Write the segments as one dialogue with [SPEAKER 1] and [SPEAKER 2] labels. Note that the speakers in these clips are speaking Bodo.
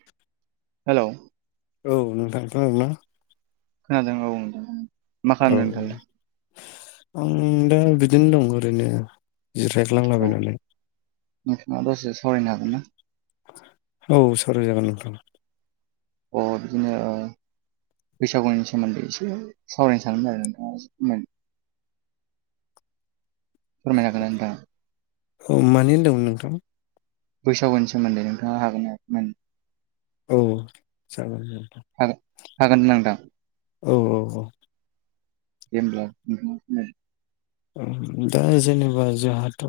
[SPEAKER 1] [inaudible]
[SPEAKER 2] हेल'
[SPEAKER 1] औ नोंथां खोनादोंना
[SPEAKER 2] खोनादों औ नोंथां मा
[SPEAKER 1] औ
[SPEAKER 2] खालामदों नोंथाङालाय
[SPEAKER 1] आं दा बिदिनो दं ओरैनो [unintelligible]
[SPEAKER 2] औ
[SPEAKER 1] जिरायख्लांलाबाय नालाय [unintelligible]
[SPEAKER 2] नोंथाङा दसे सावरायनो हागोन ना
[SPEAKER 1] औ सावराय जागोन नोंथां
[SPEAKER 2] अ बिदिनो बैसागोनि सोमोन्दै एसे सावरायनो सानदोंमोन आरो नोंथाङा फोरमायनो हागोन ना नोंथां
[SPEAKER 1] औ मानि होनदोंंमोन नोंथां
[SPEAKER 2] बैसागोनि सोमोन्दै नोंथाङा हागोना हाया फोरमायनो
[SPEAKER 1] औ जागोन
[SPEAKER 2] हागोन हागोन ना नोंथां
[SPEAKER 1] औ औ औ
[SPEAKER 2] दे अब्ला
[SPEAKER 1] दा जेनेबा जोंहाथ'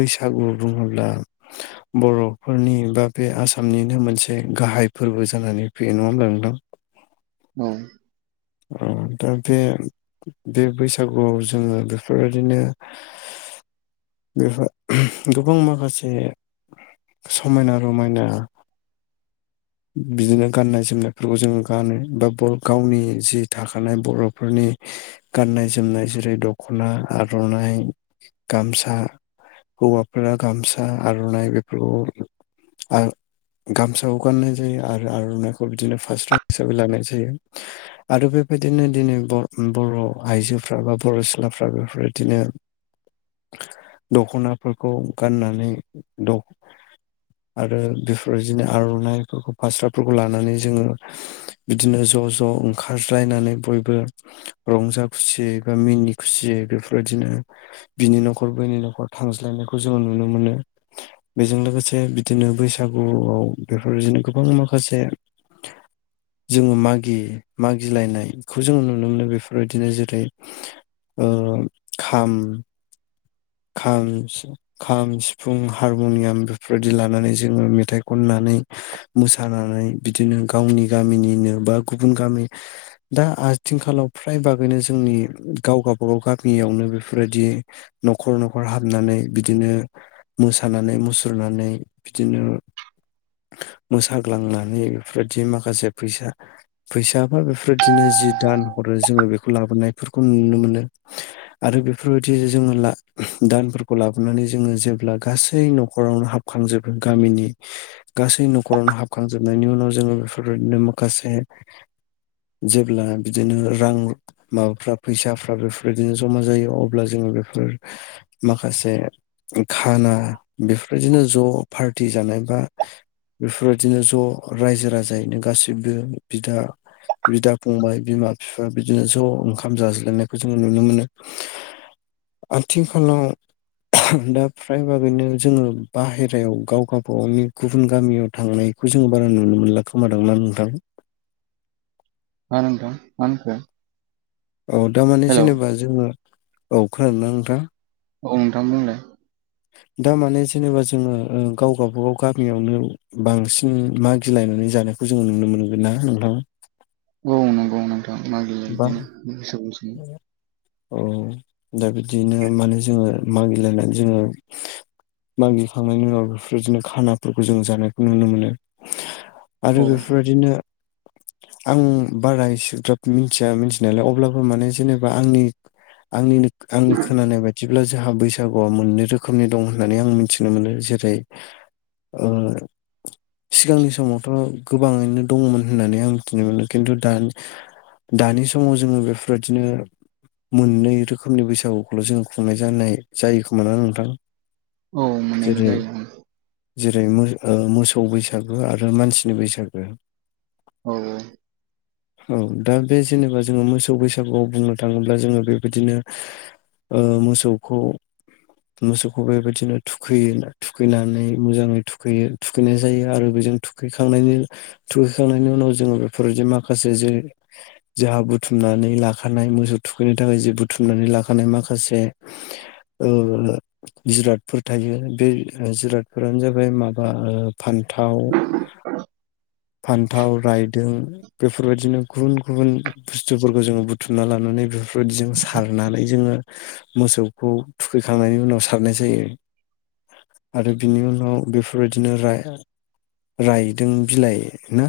[SPEAKER 1] बैसागो बुङोब्ला
[SPEAKER 2] [inaudible]
[SPEAKER 1] बर'फोरनि बा बे आसामनिनो मोनसे गाहाय फोरबो जानानै फैयो नङा होमब्ला नोंथां
[SPEAKER 2] औ
[SPEAKER 1] दा बे बे बैसागोआव जोङो बेफोरबायदिनो बेहाय गोबां माखासे [unintelligible] समायना रमायना बिदिनो गाननाय जोमनायफोरखौ जोङो गानो बा गावनि जि थाखानाय बर'फोरनि गाननाय जोमनाय जेरै दख'ना आर'नाइ गामसा हौवाफोरा गामसा आर'नाइ बेफोरखौ गामसाखौ गाननाय जायो आरो आर'नाइखौ बिदिनो फास्रा हिसाबै लानाय जायो आरो बेबायदिनो दिनै बर बर' आइजोफ्रा बा बर' सिख्लाफ्रा बेफोरबायदिनो
[SPEAKER 2] [inaudible]
[SPEAKER 1] दख'नाफोरखौ गाननानै आरो बेफोरबायदिनो आर'नाइफोरखौ फास्राफोरखौ लानानै जोङो बिदिनो ज' ज' ओं खारज्लायनानै बयबो रंजा खुसियै बा मिनि खुसियै बेफोरबायदिनो बिनि नखर बैनि न'खर थांज्लायनायखौ जोङो नुनो मोनो बेजों लोगोसे बिदिनो बैसागोआव बेफोरबायदिनो गोबां माखासे जोङो मागि मागिलायनायखौ जोङो नुनो मोनो बेफोरबायदिनो जेरै खाम खाम सिफुं खाम सिफुं हारमुनियाम बेफोरबायदि लानानै जोंङो मेथाइ खननानै मोसानानै बिदिनो गावनि गामिनिनो बा गुबुन गामि दा आथिखालाव फ्राय बागैनो जोंनि गाव गावबा गाव गामियावनो बेफोरबायदि न'खर न'खर हाबनानै बिदिनो मोसानानै मुसुरनानै बिदिनो मोसाग्लांनानै बेफोरबायदि माखासे फैसा फैसाबा बेफोरदिनो जि दान हरो जोङो बेखौ लाबोनायफोरखौ नुनो मोनो आरो बेफोरबायदि जोंङो ला दानफोरखौ लाबोनानै जोंङो जेब्ला गासै न'खरावनो हाबखांजोबो गामिनि गासै न'खरावनो हाबखांजोबनायनि उनाव जोङो बेफोरबायदिनो माखासे जेब्ला बिदिनो रां माबाफ्रा फैसाफ्रा बेफोरबायदिनो जमा जायो अब्ला जोङो बेफोर माखासे खाना बेफोरबायदिनो ज' पार्टि जानाय बा बेफोरबायदिनो ज' रायजो राजायैनो गासैबो बिदा बिदा फंबाय बिमा बिफा बिदिनो ज ओंखाम जाज्लायनायखौ जोंङो नुनो मोनो आथिखालाव दा फ्राय भागैनो जोंङो बाहेरायाव गावबागावनि गुबुन गामियाव थांनाय बेखौ जों बारा नुनो मोनला खोमादांना नोंथां
[SPEAKER 2] मा नोंथां मा होनखो
[SPEAKER 1] अ दा माने
[SPEAKER 2] हेलौ
[SPEAKER 1] जेनेबा जोंङो औ खोनादोंना नोंथां
[SPEAKER 2] औ नोंथां बुंलाय
[SPEAKER 1] दा माने जेनेबा जोंङो गाव बागाव गामियावनो बांसिन मागिलायनानै जादों खौ जोंङो नुनो मोनगोनना नोंथां
[SPEAKER 2] औ नंगौ नोंथां मागिला
[SPEAKER 1] बा
[SPEAKER 2] इदिनो [unintelligible]
[SPEAKER 1] औ दा बिदिनो माने जोंङो मागिलायनानै जोंङो मागिखांनायनि उनाव बेफोरबायदिनो खानाफोरखौ जों जानायखौ नुनो मोनो आरो
[SPEAKER 2] औ
[SPEAKER 1] बेफोरबायदिनो आं बारा एसेग्राब मिथिया मिथिनायालाय अब्ला बो माने जेनेबा आंनि आंनि खोनानाय बायदि ब्ला जोंहा बैसागुआ मोननै रोखोमनि दं होननानै आं मिथिनो मोनो जेरै ओ सिगांनि समावथ गोबाङैनो दंङोमोन होननानै आं मिथिनो मोनो खिन्थु दानि दानि समाव जोंङो बेफोरबायदिनो मोननै रोखोमनि बैसागुखौल जोङो खुंनाय जानाय जायो खोमाना नोंथां
[SPEAKER 2] औ मोननायल'
[SPEAKER 1] जेरै
[SPEAKER 2] जायो
[SPEAKER 1] जेरै मो ओ मोसौ बैसागो आरो मानसिनि बैसागो
[SPEAKER 2] औ औ
[SPEAKER 1] औ दा बे जेनेबा जोंङो मोसौ बैसा गुआव बुंनो थांङोब्ला जोंङो बेबायदिनो मोसौखौ मोसौखौ बेबायदिनो थुखैयो थुखैनानै मोजांङै थुखैयो थुखैनाय जायो आरो बेजों थुखैखांनायनि थुखैखांनायनि उनाव जोंङो बेफोरबायदि माखासे जे जोंहा बुथुमनानै ला खानाय मोसौ थुखैनो थाखाय जे बुथुमनानै लाखानाय माखासे ओ जिरादफोर थायो बे जिरादफोरानो जाबाय माबा ओ फान्थाव फान्थाव रायदों बेफोरबायदिनो गुबुन गुबुन बुस्थुफोरखौ जोंङो बु थुमना लानानै बेफोरबायदिजों सारनानै जोंङो मोसौखौ थुखैखांनायनि उनाव सारनाय जायो आरो बिनि उनाव बेफोरबायदिनो राय रायदों बिलाइ ना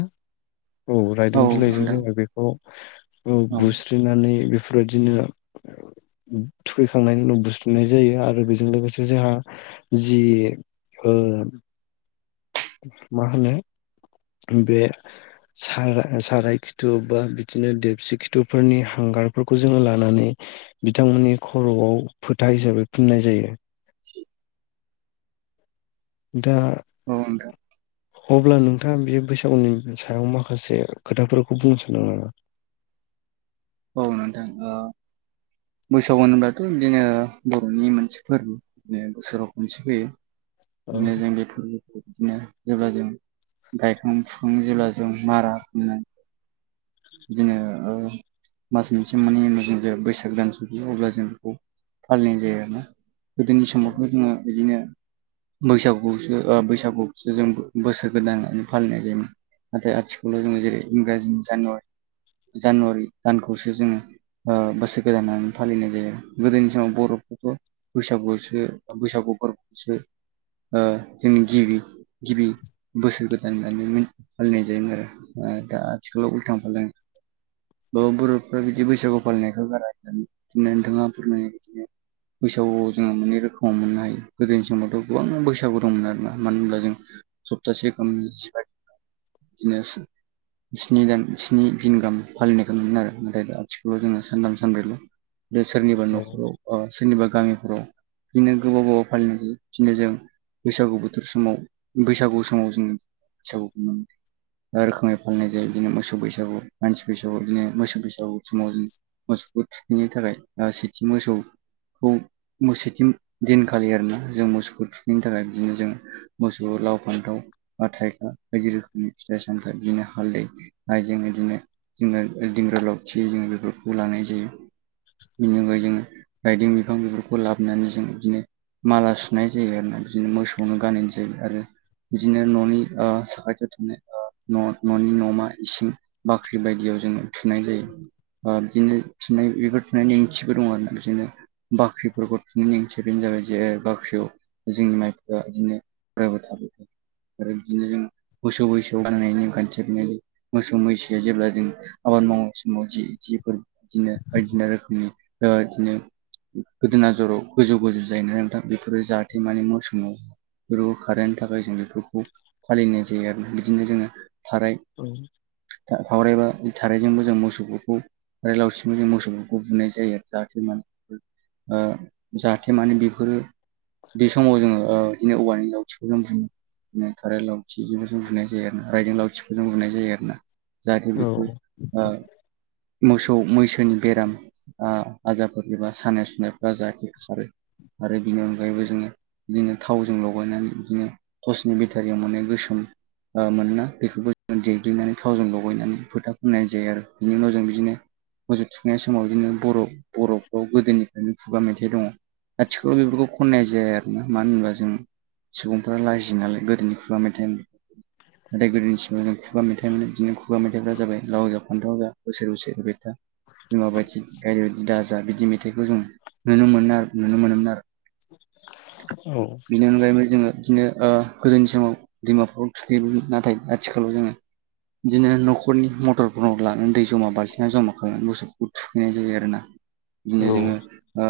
[SPEAKER 1] औ रायदों बिलाइजों जोङो बेखौ
[SPEAKER 2] औ
[SPEAKER 1] बु स्रिनानै बेफोरबायदिनो थुखैखांनायनि उनाव बुस्रोनाय जायो आरो बेजों लोगोसे जोंहा जि ओ मा होनो बे सार साराय खिथु बा बिदिनो देबसि खिथु फोरनि हांगारफोरखौ जोङो लानानै बिथांमोननि खरआव फोथा हिसाबै फुननाय जायो दा
[SPEAKER 2] औ नोंथां
[SPEAKER 1] अब्ला नोंथाङा बे बैसागुनि सायाव माखासे खोथाफोरखौ बुंनो सानदों नामा
[SPEAKER 2] औ नोंथां बैसाग होनब्लाथ बिदिनो बर'नि मोनसे फोरबो बे बोसोराव खनसे फैयो
[SPEAKER 1] औ
[SPEAKER 2] बिदिनो जों बेफोर बिदिनो जेब्ला जों गायखां फुखां जेब्ला जों मारा होखांनाय बिदिनो ओ मास मोनसे मोननैनि उनाव जों जे बैसाग दान सोफैयो अब्ला जों बेखौ फालिनाय जायो आरोना गोदोनि समावथ जोङो बिदिनो बैसागुसो बैसागुखौसो जों बोसोर गोदानानो फालिनाय जायोमोन। नाथाय आथिखालाव जोङो जेरै इंराजिनि जानुवारि जानुवारि दानखौसो जोङो ओ बोसोर गोदान फालिनाय जायो गोदोनि समाव बर'फोरखौ बैसागुआवसो बैसागु फोरबोआवसो ओ जोंनि गिबि गिबि बोसोर गोदान होननानै माने फालिनाय जायोमोन आरो ओ दा आथिखालाव उलथां फालथां माने बर'फ्रा बिदि बैसागु फालिनायखौ बारा [unintelligible] बिदिनो नोंथाङा फोरमायनाय बादिनो। बैसागुआव जोङो मोननै रोखोमाव मोननो हायो गोदोनि समावथ' गोबां बैसागु दंमोन आरोना मानो होनब्ला जों सप्तासेगामनि [unintelligible] बिदिनो स्नि दान स्नि दिन गाहाम फालिनायखौ मोनो आरो ओमफाय दा आथिखालाव जोङो सानथाम सानब्रैल' बा सोरनिबा
[SPEAKER 1] औ
[SPEAKER 2] नखराव अ सोरनिबा गामिफोराव बिदिनो गोबाव गोबाव फालिनाय जायो बिदिनो जों बैसागु बोथोर समाव बैसागु समाव जोङो बैसागुखौ मा रोखोमै खुंनाय जायो बे मोसौ बैसागु मानसि बैसागुआव इदिनो मोसौ बैसागु समाव मोसौखौ थुखैनो थाखाय ओ सेथि मोसौ खौ उम सेथि दिनखालि आरोना जों मोसौखौ थुखैनो थाखाय बिदिनो जों मोसौ लाव फान्थाव बा थाइखा बायदि रोखोमनि फिथाइ सामथाइ बिदिनो हालदै हाइजें बिदिनो जोना दिंग्रा लावथि जों बेफोरखौ लानाय जायो। बिनि अनगायै जोङो राइदों बिफां बेफोरखौ लाबोनानै जों बिदिनो माला सुनाय जायो आरोना बिदिनो मोसौनो गाननाय जायो आरो बिदिनो न'नि ओ साखाथियाव ओ न'नि न'मा इसिं बाख्रि बायदियाव जोङो थुनाय जायो। ओ बिदिनो थुनाय बेफोर थुनायनि ओंथिफोर दं आरोना बिदिनो बाख्रिफोरखौ थुनायनि ओंथिया बेनो जाबाय जे बाख्रियाव जोंनि माइफ्रा इदिनो बारायबाय थादो। आरो बिदिनो जों मोसौ मैसो गाननाय नेम खान्थिया बेनो मोसौ मैसो जेब्ला जों आबाद मावनाय समाव जि जिफोर इदिनो बायदिना रोखोमनि ओ इदिनो गोदोना जराव गोजौ गोजौ जायोना नोंथां बेफोरो जाहाथे माने मोसौनाव बेबो खारेंनि थाखाय जों बेफोरखौ फालिनाय जायो आरो बिदिनो जोङो थाराइ
[SPEAKER 1] उम
[SPEAKER 2] खावरायबा थाराइजोंबो जों मोसौफोरखौ थाराइ लावसिजों मोसौफोरखौ बुनाय जायो जाहाथे माने ओ जाहाथे माने बेफोरो बे समाव जोङो ओ इदिनो औवानि लावथिखौ जों [unintelligible] बुङो। बिदिनो थाराइ लावथिजों जों बुनाय जायो आरोना राइदों लावथिफोरजों बुनाय जायो आरोना। जाहाथे
[SPEAKER 1] औ
[SPEAKER 2] बेखौ ओ मोसौ मैसोनि बेराम ओ आजारफोर एबा सानाय सुनायफ्रा जाहाथे खारो आरो बिनि अनगायैबो जोङो बिदिनो थावजों लगायनानै बिदिनो टर्सनि बेटारियाव माने गोसोम ओ मोनोना बेफोरखौ जों देग्लिनानै थावजों लगायनानै फोथा फोनाय जायो आरो बिनि उनाव जों बिदिनो मोसौ थुखैनाय समाव इदिनो बर' बर'फ्राव गोदोनिफ्रायनो खुगा मेथाइ दङ। आथिखालाव बेफोरखौ खननाय जाया आरोना मानो होनबा जों सुबुंफोरा लाजियो नालाय गोदोनि खुगा मेथाइनि नाथाय गोदोनि समाव जों खुगा मेथा इ बिदिनो खुगा मेथाइफोरा जाबाय लाव जा फान्थाव जा बोसोर बोसोर एरबाय था। बिमाबायदि गायदे दा जा बिदि मेथाइखौ जों नुनो मोनो आरो नुनो मोनोमोन आरो।
[SPEAKER 1] औ
[SPEAKER 2] बेनि अनगायैबो जोङो इदिनो ओ गोदोनि समाव दैमाफ्राव थुखैयोमोन नाथाय आथिखालाव जोङो बिदिनो नखरनि मटरफोराव लानानै दै जमा बाल्थिङाव जमा खालामनानै मोसौफोरखौ थुखैनाय जायो आरोना। बिदिनो
[SPEAKER 1] औ
[SPEAKER 2] जोङो ओ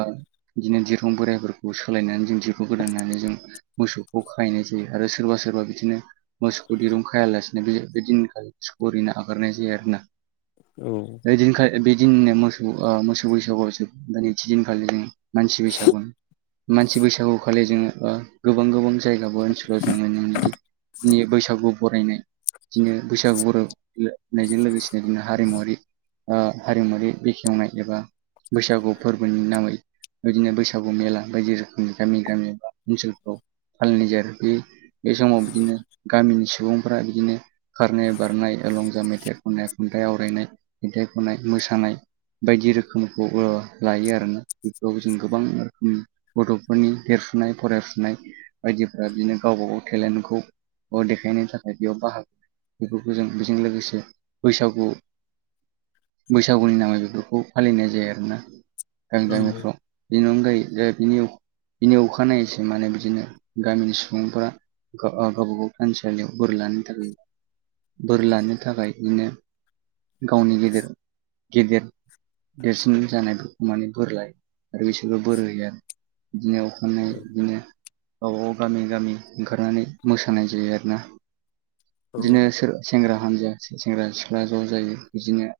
[SPEAKER 2] बिदिनो दिरखं बोराइफोरखौ सोलायनानै जों दैहु गोदान दानायजों मोसौखौ खाहैनाय जायो आरो सोरबा सोरबा बिदिनो मोसौखौ दिरुं खायालासिनो बेदिनो मोसौखो ओरैनो हागारनाय जायो आरोना
[SPEAKER 1] औ
[SPEAKER 2] बेदिनखालि बेदिननो मोसौ मोसौ बैसागुआव जोबनानै दिनै थि दिनखालि जों मानसि बैसागु मानसि बैसागु खालि जोङो बा गोबां गोबां जायगाबो ओनसोलाव जोङो नोंनिदि नि बैसागु बरायनाय बिदिनो बैसागु बरायनायजों लोगोसेनो जों हारिमुवारि हारिमुवारि बेखेवनाय एबा बैसागु फोरबोनि नामै बिदिनो बैसागु मेला बायदि रोखोमनि गामि गामि बा ओनसोलफ्राव फालिनाय जायो बे बे समाव बिदिनो गामिनि सुबुंफ्रा बिदिनो खारनाय बारनाय लंजाम मेथाइ खननाय खन्थाइ आवरायनाय मेथाइ खननाय मोसानाय बायदि रोखोमखौ लायो आरोना बेफोराव जों गोबां रोखोमनि गथ'फोरनि देरसुनाय फरायसुनाय बायदिफोरा बिदिनो गावबा गाव टेलेन्टखौ अ देखानानि थाखाय बेयाव बाहागो बेफोरखौ जों बेजों लोगोसे बैसागु बैसागुनि नामै बेफोरखौ फालिनाय जायो आरोना गामि गामिफ्राव बेनि अनगायै बिनि बिनि अखानायैसै माने बिदिनो गामिनि सुबुंफोरा गावबा गाव थानसालियाव बोर लानो थाखाय बोर लानो थाखाय बिनोङो गावनि गेदेर गेदेर देरसिन जानायफोरखौ माने बोरलाय आरो बिसोरबो बोर होया बिदिनो अखानायै बिदिनो औ गामि गामि ओंखारनानै मोसानाय जायो आरोना
[SPEAKER 1] औ
[SPEAKER 2] बिदिनो सोर सेंग्रा हानजा सेंग्रा सिख्ला ज' जायो बिदिनो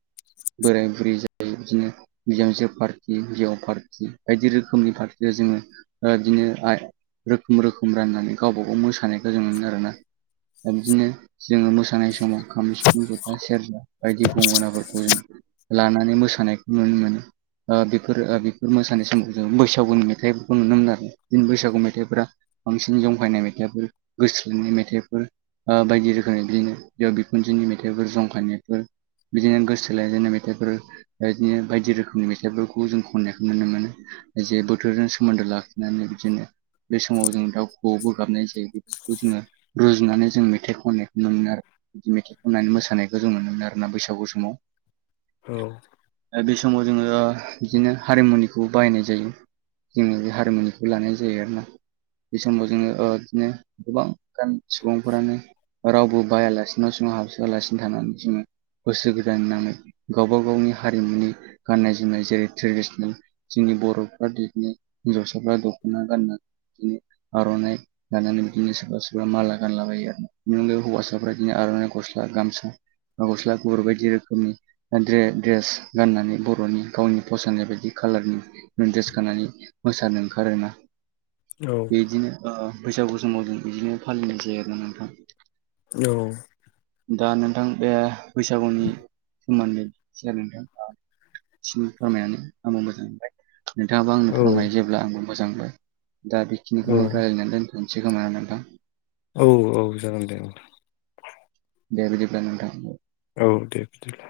[SPEAKER 2] बोराय बुरै जायो बिदिनो बिजामजो पार्टि हिाव पार्टि बायदि रोखोमनि पार्टियाव जोङो बिदिनो रोखोम रोखोम राननानै गावबा गाव मोसानाय जों मोनो आरोना दा बिदिनो जोङो मोसानाय समाव ओंखाम गथा सेरजा बायदि गंगनाफोरखौ जों लानानै मोसानायखौ नुनो मोनो ओ बेफोर बेफोर मोसानाय समाव जों बैसागुनि मेथाइफोरखौ नुनो मोनो आरो बिदिनि बैसागु मेथाइफोरा बांसिन जंखायनाय मेथाइफोर गोसो थोलायनाय मेथाइफोर बायदि रोख बिदिनो बेयाव बिखुनजोनि मेथाइफोर जंखानायफोर बिदिनो गोसो थोलाय जेननाय मेथाइफोर बेदिनो बायदि रोखोमनि मेथाइफोरखौ जों खननायखौ नुनो मोनो जे बोथोरजों सोमोन्दो ला खिनानै बिदिनो बे समाव जों दाउ बो गाबनाय जायो बेफोरखौ जोङो रुजुनानै जों मेथाइ खननो नुनो मोनो आरो बिदि मेथाइ खननानै मोसानायखौ जों नुनो मोनो आरो ना बैसागु समाव
[SPEAKER 1] औ
[SPEAKER 2] बे समाव जोङो बिदिनो हारिमुनिखौ बाहायनाय जायो जोङो बे हारिमुनिखौ लानाय जायो आरोना बे समाव जोङो बिदिनो गोबां गा सुबुंफोरानो रावबो बायालासिनो जोङो हाबसोआलासिनो थानानै जोङो गोसो गोदाननानै गावबा गावनि हारिमुनि गाननाय जोमनाय जेरै ट्रेडिसनेल जोंनि बर'फ्रानो हिनजावसाफ्रा दख'ना गान बिदिनो आर'नाइ लानानै बिदिनो सोरबा सोरबा माला गानलाबायो आरो बिनि अनगै हौवासाफ्रा बिदि आर'नाइ गस्ला गामसा बा गस्ला गुफुर बायदि रोखोमनि दड्रेस गाननानै बर'नि गावनि फसायनाय बायदि खालारनि द्रेस गाननानै मोसानो ओंखारोना
[SPEAKER 1] औ
[SPEAKER 2] बेदिनो बैसागु समाव जों बिदिनो फालिनाय जायो आरोना नोंथां
[SPEAKER 1] औ
[SPEAKER 2] दा नोंथां बे बैसागोनि सोमोन्दै नोंथां [unintelligible] आंबो [unintelligible] मोजां मोनबाय नोंथाङाबो आंनो
[SPEAKER 1] औ
[SPEAKER 2] फोरमनाय जेब्ला आंबो मोजां दा
[SPEAKER 1] औ
[SPEAKER 2] बेखिनिखौनो रायजलायनानै दोन [unintelligible] [unintelligible]
[SPEAKER 1] औ औ जागोन दे
[SPEAKER 2] दे बिदिब्ला नोंथां
[SPEAKER 1] औ दे बिदिब्ला